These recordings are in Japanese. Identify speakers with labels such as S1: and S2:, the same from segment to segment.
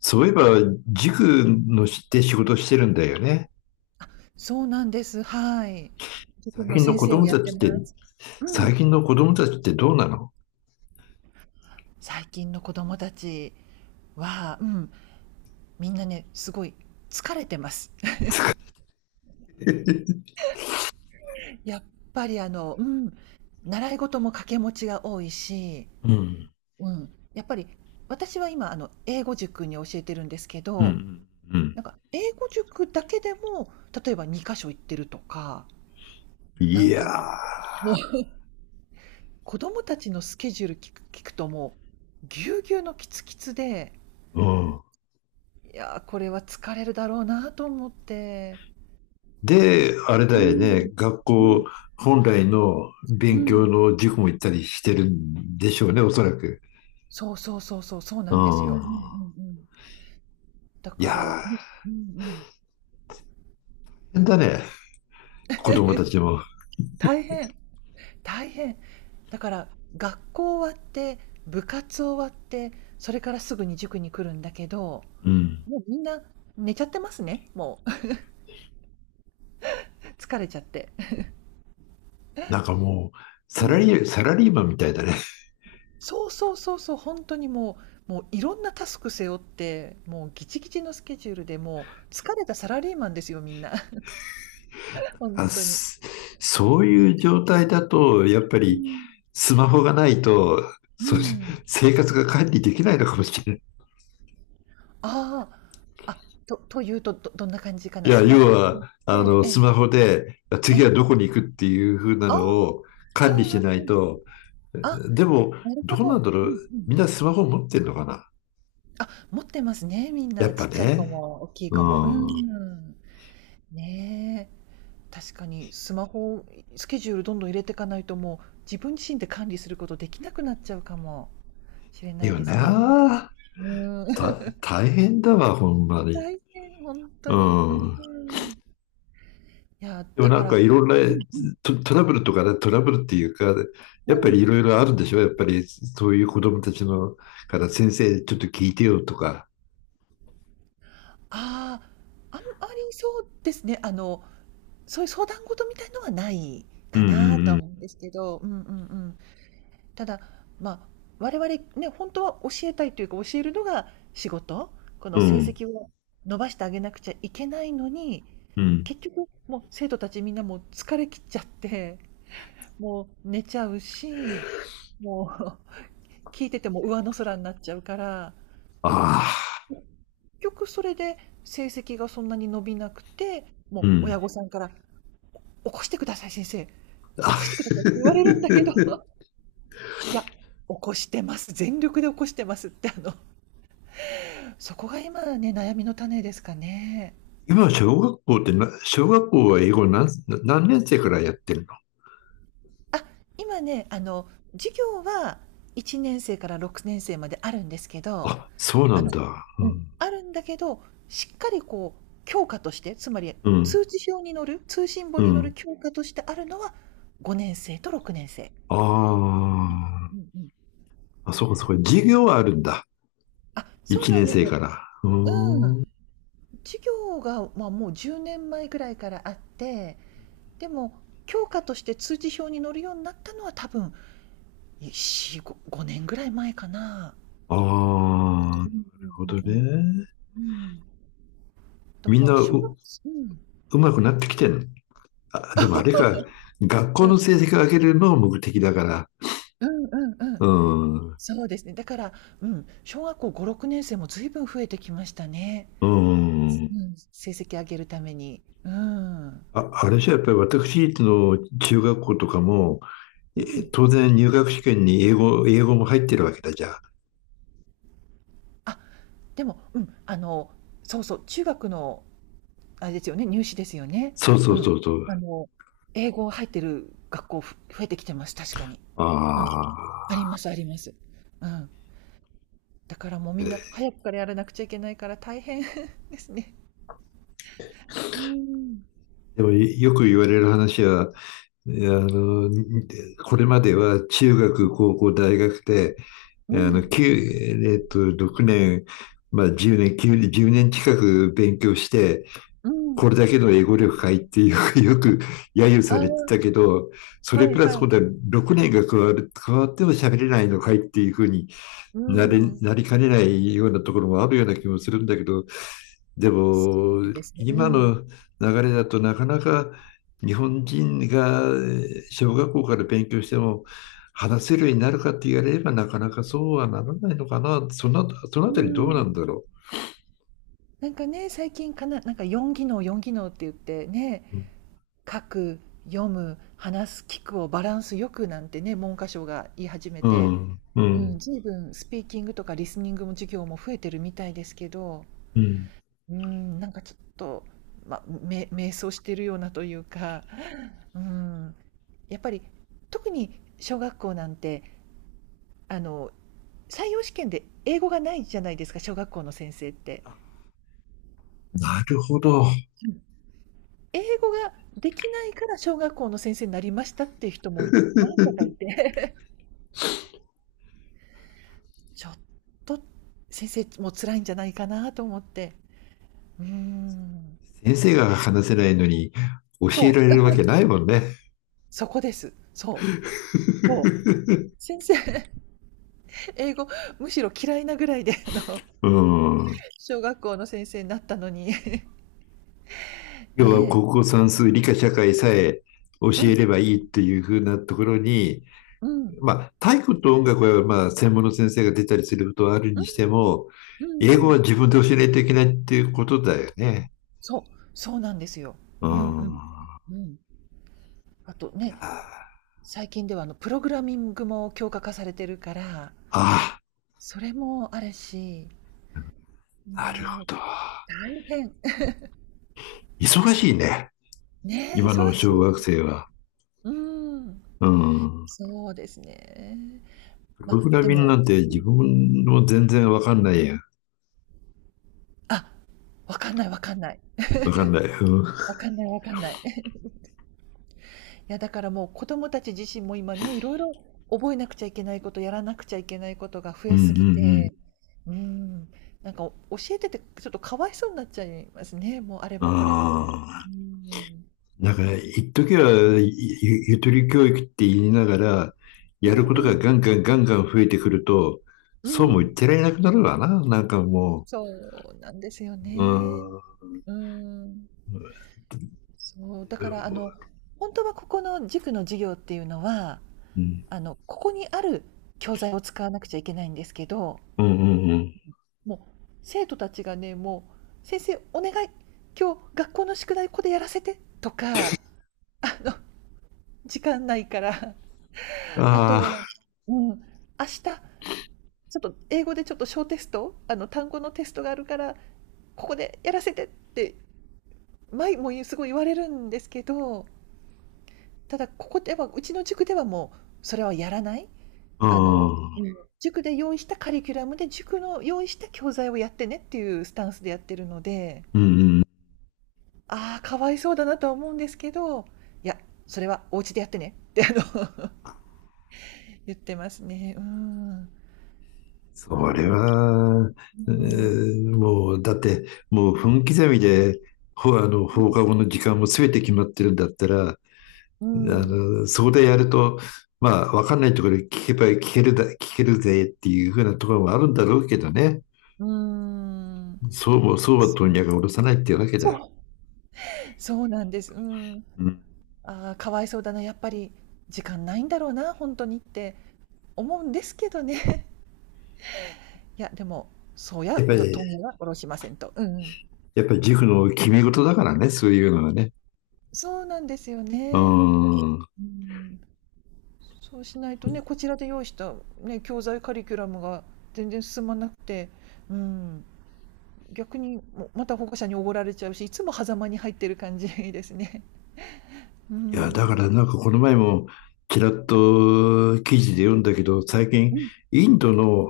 S1: そういえば、塾のしで仕事してるんだよね。
S2: そうなんです。はい。塾
S1: 最
S2: の
S1: 近の
S2: 先
S1: 子
S2: 生を
S1: 供
S2: やっ
S1: た
S2: て
S1: ちっ
S2: ま
S1: て、
S2: す。う
S1: 最
S2: ん。
S1: 近の子供たちってどうなの？
S2: 最近の子供たちは、うん、みんなね、すごい疲れてます。やっぱりうん、習い事も掛け持ちが多いし、
S1: うん。
S2: うん、やっぱり私は今英語塾に教えてるんですけ
S1: う
S2: ど、
S1: ん。うん。
S2: なんか英語塾だけでも、例えば2か所行ってるとか、な
S1: い
S2: ん
S1: や
S2: かね、もう 子供たちのスケジュール聞くともう、ぎゅうぎゅうのキツキツで
S1: ー。うん。
S2: いやー、これは疲れるだろうなと思って、ち
S1: で、
S2: ょっと
S1: あれ
S2: う
S1: だよね。
S2: ん。
S1: 学
S2: うん。
S1: 校本来の
S2: う
S1: 勉強
S2: ん。
S1: の塾も行ったりしてるんでしょうね、おそらく。
S2: そうそうそうそう、そうな
S1: う
S2: んですよ。
S1: ん。
S2: うんうんうん。だ
S1: いや
S2: から、う
S1: ー、
S2: ん、
S1: 大
S2: うんうん。
S1: 変だね。子供たちも。
S2: 大変、大変。だから、学校終わって、部活終わって、それからすぐに塾に来るんだけど、
S1: うん。
S2: もうみんな寝ちゃってますね、もう 疲れちゃって。
S1: なんかもう、サラリーマンみたいだね。
S2: そうそうそうそう、本当にもうもういろんなタスク背負って、もうギチギチのスケジュールで、もう疲れたサラリーマンですよ、みんな。本
S1: あ、
S2: 当に。
S1: すそういう状態だと、やっぱ
S2: う
S1: り
S2: ん。
S1: スマホがないと、
S2: うー
S1: そう、
S2: ん。
S1: 生活が管理できないのかもしれない。
S2: ああ、あ、というと、どんな感じか
S1: い
S2: な。
S1: や、
S2: スマ
S1: 要
S2: ホ使っ
S1: は、
S2: て、え
S1: スマホで
S2: え、え
S1: 次は
S2: え。
S1: どこに行くっていう風な
S2: あ
S1: のを
S2: あ、うん
S1: 管理
S2: うん
S1: しない
S2: うん。
S1: と。
S2: あ、
S1: でも、
S2: なるほ
S1: どう
S2: ど。
S1: なんだろ
S2: うん
S1: う。
S2: うん。
S1: みんなスマホ持ってんのかな。
S2: あ、持ってますね、みん
S1: やっ
S2: な。
S1: ぱ
S2: ちっちゃい子
S1: ね。
S2: も大きい
S1: う
S2: 子も。う
S1: ん。
S2: ん。ねえ確かにスマホをスケジュールどんどん入れていかないと、もう自分自身で管理することできなくなっちゃうかもしれ
S1: だ
S2: ない
S1: よ
S2: ですね。
S1: な。
S2: うーん。
S1: 大変だわ、ほんま
S2: 大
S1: に。
S2: 変、本当
S1: う
S2: に。う
S1: ん。
S2: ーん。いや、
S1: でも
S2: だ
S1: な
S2: か
S1: んかい
S2: ら
S1: ろんな
S2: うん
S1: トラブルとかね、トラブルっていうか、
S2: うん。
S1: やっ
S2: う
S1: ぱり
S2: ん。
S1: いろいろあるんでしょ。やっぱりそういう子供たちのから先生ちょっと聞いてよとか。
S2: ああ、あんまりそうですね、そういう相談事みたいのはない
S1: う
S2: かなとは
S1: ん
S2: 思うんですけど、うんうんうん。ただ、まあ、我々ね、本当は教えたいというか、教えるのが仕事、こ
S1: う
S2: の
S1: ん
S2: 成
S1: うん。う
S2: 績を伸ばしてあげなくちゃいけないのに、
S1: んうん
S2: 結局もう生徒たちみんなもう疲れきっちゃって、もう寝ちゃうし、もう 聞いてても上の空になっちゃうから、で、
S1: ああ
S2: 結局それで成績がそんなに伸びなくて、
S1: う
S2: もう親
S1: ん。
S2: 御さんから起こしてください先生、起
S1: あ
S2: こしてく ださいって言われるんだけど、いや、起こしてます、全力で起こしてますってそこが今ね、悩みの種ですかね。
S1: 今小学校ってな、小学校は英語何年生からやってるの？
S2: あ、今ね、授業は1年生から6年生まであるんですけど、
S1: あ、そうな
S2: あ
S1: ん
S2: の
S1: だ。う
S2: うん、
S1: ん。
S2: あるんだけど、しっかりこう教科として、つまり
S1: うん
S2: 通知表に載る、通信簿
S1: う
S2: に載る
S1: ん
S2: 教科としてあるのは5年生と6年生。
S1: あ
S2: うんうんうん。
S1: あ。あ、そうかそうか。授業はあるんだ。
S2: あ、そう
S1: 1
S2: なん
S1: 年
S2: です
S1: 生
S2: よ。
S1: から。う
S2: うん。
S1: ーん。
S2: 授業が、まあ、もう10年前ぐらいからあって、でも教科として通知表に載るようになったのは多分4、5、5年ぐらい前かな。
S1: ああ、な
S2: うんう
S1: るほど
S2: んうんう
S1: ね。
S2: んうんだ
S1: みん
S2: か
S1: な
S2: ら小学、
S1: うまくなってきてん。あ、でもあれか、学校
S2: うん、う
S1: の
S2: ん
S1: 成績を上げるのが目的だから。
S2: うんうんう
S1: う
S2: ん。
S1: ん。
S2: そうですね。だから、うん、小学校5、6年生も随分増えてきましたね。
S1: う
S2: う
S1: ん。
S2: ん成績上げるために。うん。う
S1: あ、あれじゃやっぱり私立の中学校とかも、
S2: ん。
S1: え当然入学試験に英語も入ってるわけだじゃん。
S2: あ、でも、うん、そうそう、中学の、あれですよね、入試ですよね。
S1: そうそ
S2: う
S1: う
S2: ん。
S1: そうそう。
S2: あの、英語入ってる学校増えてきてます、確かに。
S1: あ
S2: うん。ありま
S1: あ。
S2: す、あります。うん。だからもうみんな早くからやらなくちゃいけないから大変 ですね。うーん、
S1: でもよく言われる話は、あの、これまでは中学、高校、大学で、
S2: う
S1: あ
S2: ん、
S1: の、きゅうえっと、6年、まあ、10年、9ゅ1年近く勉強して、
S2: うん。
S1: これだけの英語力かいってよく揶揄さ
S2: あ
S1: れてたけど、そ
S2: あ、
S1: れ
S2: はい
S1: プラス
S2: は
S1: 今
S2: い。
S1: 度は6年が加わっても喋れないのかいっていうふうに
S2: うーん。
S1: なりかねないようなところもあるような気もするんだけど、で
S2: そ
S1: も
S2: うですね。う
S1: 今
S2: ん。う
S1: の流れだとなかなか日本人が小学校から勉強しても話せるようになるかって言われればなかなかそうはならないのかな。その
S2: ー
S1: あたりどうなん
S2: ん。
S1: だろ
S2: なんかね、最近かな、なんか4技能、4技能って言ってね、
S1: う。
S2: 書く、読む、話す、聞くをバランスよくなんてね、文科省が言い始め
S1: う
S2: て、
S1: ん、う
S2: うん、
S1: ん、
S2: 随分スピーキングとかリスニングも授業も増えてるみたいですけど、
S1: うん。
S2: うーん、なんかちょっと、ま、迷走してるようなというか、うーん、やっぱり特に小学校なんて、あの、採用試験で英語がないじゃないですか、小学校の先生って。
S1: なるほど。
S2: うん。英語ができないから小学校の先生になりましたっていう人もわ んさかいて、ちょっと先生も辛いんじゃないかなと思って。うーん。
S1: 先生が話せないのに教えら
S2: そ
S1: れ
S2: う、
S1: るわ
S2: うん、
S1: けないもんね。
S2: そこです。そう、そう。先生、英語むしろ嫌いなぐらいで、
S1: うん。
S2: 小学校の先生になったのに
S1: 要は
S2: ね
S1: 国語算数、理科社会さえ教
S2: え。う
S1: えれ
S2: ん、
S1: ばいいっていう風なところに、
S2: うん、
S1: まあ、体育と音楽はまあ専門の先生が出たりすることはある
S2: う
S1: にして
S2: ん、
S1: も、
S2: う
S1: 英
S2: ん
S1: 語
S2: うん。
S1: は自分で教えないといけないっていうことだよね。
S2: そう、そうなんですよ。
S1: う
S2: うんう
S1: ん。
S2: ん。うん。あと
S1: いや
S2: ね、最近ではプログラミングも強化化されてるから、
S1: あ
S2: それもあるし、
S1: あ、なるほ
S2: もう
S1: ど。
S2: 大変。
S1: 忙しいね。
S2: ねえ、
S1: 今の
S2: 忙し
S1: 小学
S2: い。
S1: 生は。
S2: うん。
S1: うん。
S2: そうですね。
S1: プ
S2: ま
S1: ロ
S2: あ、
S1: グラ
S2: で
S1: ミング
S2: も、
S1: なんて
S2: う
S1: 自
S2: ん
S1: 分も全然わかんないや。
S2: あ、わかんないわかんない。
S1: わかんない。うん、うん、
S2: わかんないわかんない。や、だからもう子供たち自身も今ね、いろいろ覚えなくちゃいけないこと、やらなくちゃいけないことが増
S1: う
S2: えすぎ
S1: ん
S2: て、うん、なんか教えててちょっとかわいそうになっちゃいますね。もうあれ
S1: うん。
S2: もこれもで。
S1: あ
S2: う
S1: あ。
S2: ん。
S1: なんか、一時はゆとり教育って言いながら、
S2: う
S1: やる
S2: ん
S1: こと
S2: う
S1: が
S2: ん。
S1: ガンガンガンガン増えてくると、
S2: う
S1: そうも言っ
S2: ん。
S1: てられなくなるわな。なんかも
S2: そうなんですよ
S1: う、うー
S2: ね。
S1: ん、う
S2: うん。そう、だから本当はここの塾の授業っていうのは、
S1: ん、
S2: ここにある教材を使わなくちゃいけないんですけど
S1: うん、うん
S2: もう生徒たちがねもう「先生お願い今日学校の宿題ここでやらせて」とかの 時間ないから
S1: うん。
S2: あとは、
S1: あ
S2: うん、明日ちょっと英語でちょっと小テスト単語のテストがあるからここでやらせてって前もすごい言われるんですけどただここではうちの塾ではもうそれはやらない。
S1: あ、う
S2: あの、
S1: ん、
S2: うん、塾で用意したカリキュラムで塾の用意した教材をやってねっていうスタンスでやってるので。
S1: うん、うん。
S2: ああ、かわいそうだなとは思うんですけど、いや、それはお家でやってねって言ってますね。うーん。
S1: そ
S2: まあ
S1: れ
S2: ね。
S1: は、
S2: うん。
S1: もう、だって、もう分刻みで、ほ、あの、放課後の時間も全て決まってるんだったら、
S2: うん。
S1: そこでやると、まあ、わかんないところで聞けば聞けるぜっていうふうなところもあるんだろうけどね。
S2: うん。
S1: そうも、そうは
S2: そう。
S1: 問屋が下ろさないっていうわけだ。
S2: そう。そうなんです。うん。
S1: うん。
S2: ああ、かわいそうだな、やっぱり時間ないんだろうな、本当にって思うんですけどね。いや、でも、そう
S1: やっ
S2: や
S1: ぱ
S2: うわ問
S1: り、
S2: 屋は殺しませんと。うんうん。
S1: やっぱり塾の決め事だからね、そういうのはね。
S2: そうなんですよ
S1: う
S2: ね。
S1: ん。い
S2: うん。そうしないとね、こちらで用意した、ね、教材カリキュラムが全然進まなくて、うん、逆にもまた保護者におごられちゃうし、いつも狭間に入ってる感じですね。う
S1: や、だか
S2: ん。
S1: らなんかこの前も、ちらっと記事で読んだけど、最近、
S2: うん。
S1: インドの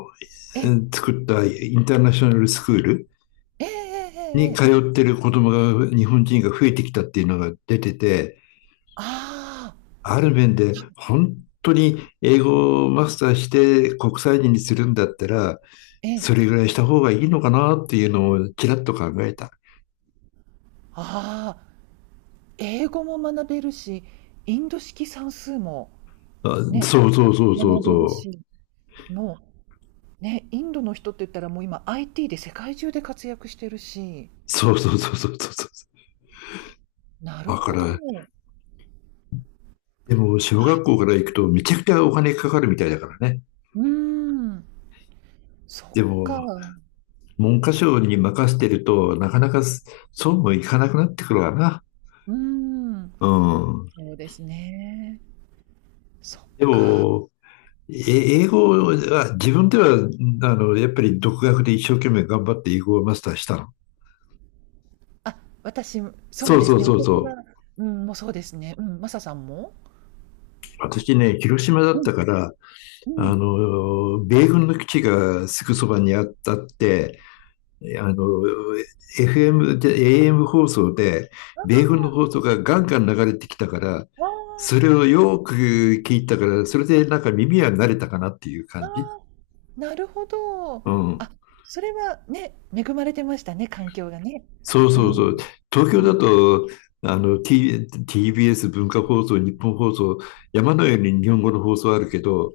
S2: え、
S1: 作ったインターナショナルスクール
S2: ええええ
S1: に
S2: ええ
S1: 通ってる子供が、日本人が増えてきたっていうのが出てて、
S2: ああ、
S1: ある面で本当に英語をマスターして国際人にするんだったら、
S2: ええ、
S1: それぐらいした方がいいのかなっていうのをちらっと考えた。
S2: ああ、英語も学べるし、インド式算数も
S1: あ、
S2: ね、
S1: そうそうそうそう
S2: 学べる
S1: そう。
S2: し、もうね、インドの人って言ったらもう今 IT で世界中で活躍してるし、
S1: そうそうそうそうそうそう。
S2: なる
S1: だか
S2: ほど。
S1: ら、でも小学校から行くとめちゃくちゃお金かかるみたいだからね。
S2: うーん。そっ
S1: で
S2: か。
S1: も、
S2: う
S1: 文科省に任せてると、なかなかそうもいかなくなってくるわな。
S2: ーん。
S1: うん。
S2: そうですね。そっ
S1: で
S2: か。
S1: も、英語は、自分では、やっぱり独学で一生懸命頑張って英語をマスターしたの。
S2: あ、私そ
S1: そ
S2: う
S1: う
S2: で
S1: そ
S2: す
S1: う
S2: ね、
S1: そ
S2: 私
S1: うそう。
S2: はうん、もうそうですね。うん、マサさんも？
S1: 私ね、広島だっ
S2: うん、
S1: たから、
S2: うん。
S1: 米軍の基地がすぐそばにあったって、あの、FM で、AM 放送で、米軍
S2: あ
S1: の放送がガンガン流れてきたから、
S2: あ、
S1: そ
S2: あ
S1: れをよく聞いたから、それでなんか耳は慣れたかなっていう
S2: あ、あ
S1: 感じ。
S2: あ、なるほど。
S1: うん。
S2: あ、それはね、恵まれてましたね、環境がね。
S1: そう
S2: う
S1: そうそう。
S2: ん。
S1: 東
S2: う
S1: 京だ
S2: ん。
S1: と、TBS 文化放送、日本放送、山のように日本語の放送あるけど、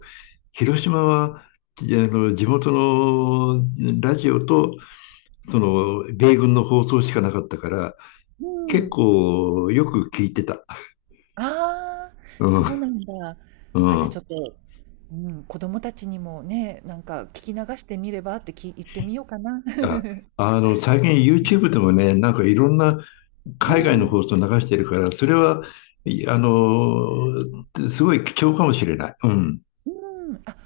S1: 広島は、じあの、地元のラジオと、米軍の放送しかなかったから、
S2: う
S1: 結
S2: ん。
S1: 構よく聞いてた。
S2: ああ、
S1: うん、
S2: そうなんだ。
S1: う
S2: あ、じゃ、あ
S1: ん。
S2: ちょっと、うん、子供たちにもね、なんか聞き流してみればって言ってみようかな。
S1: あ、最近 YouTube でもね、なんかいろんな
S2: う
S1: 海外
S2: ん、
S1: の
S2: う
S1: 放送流してるから、それは、いあの、すごい貴重かもしれない。うん、
S2: ん。あ、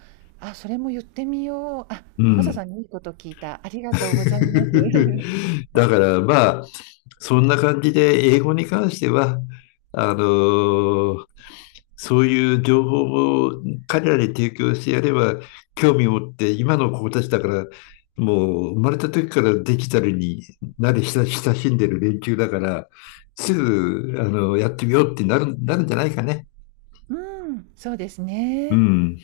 S2: あ、それも言ってみよう。あ、
S1: う
S2: マサさ
S1: ん。
S2: んにいいこと聞いた。ありがとうございます。
S1: だからまあ、そんな感じで英語に関しては、あのーそういう情報を彼らに提供してやれば、興味を持って今の子たちだから、もう生まれた時からデジタルに慣れ親しんでる連中だから、すぐ、やってみようってなるんじゃないかね。
S2: うん、そうです
S1: う
S2: ね。
S1: ん。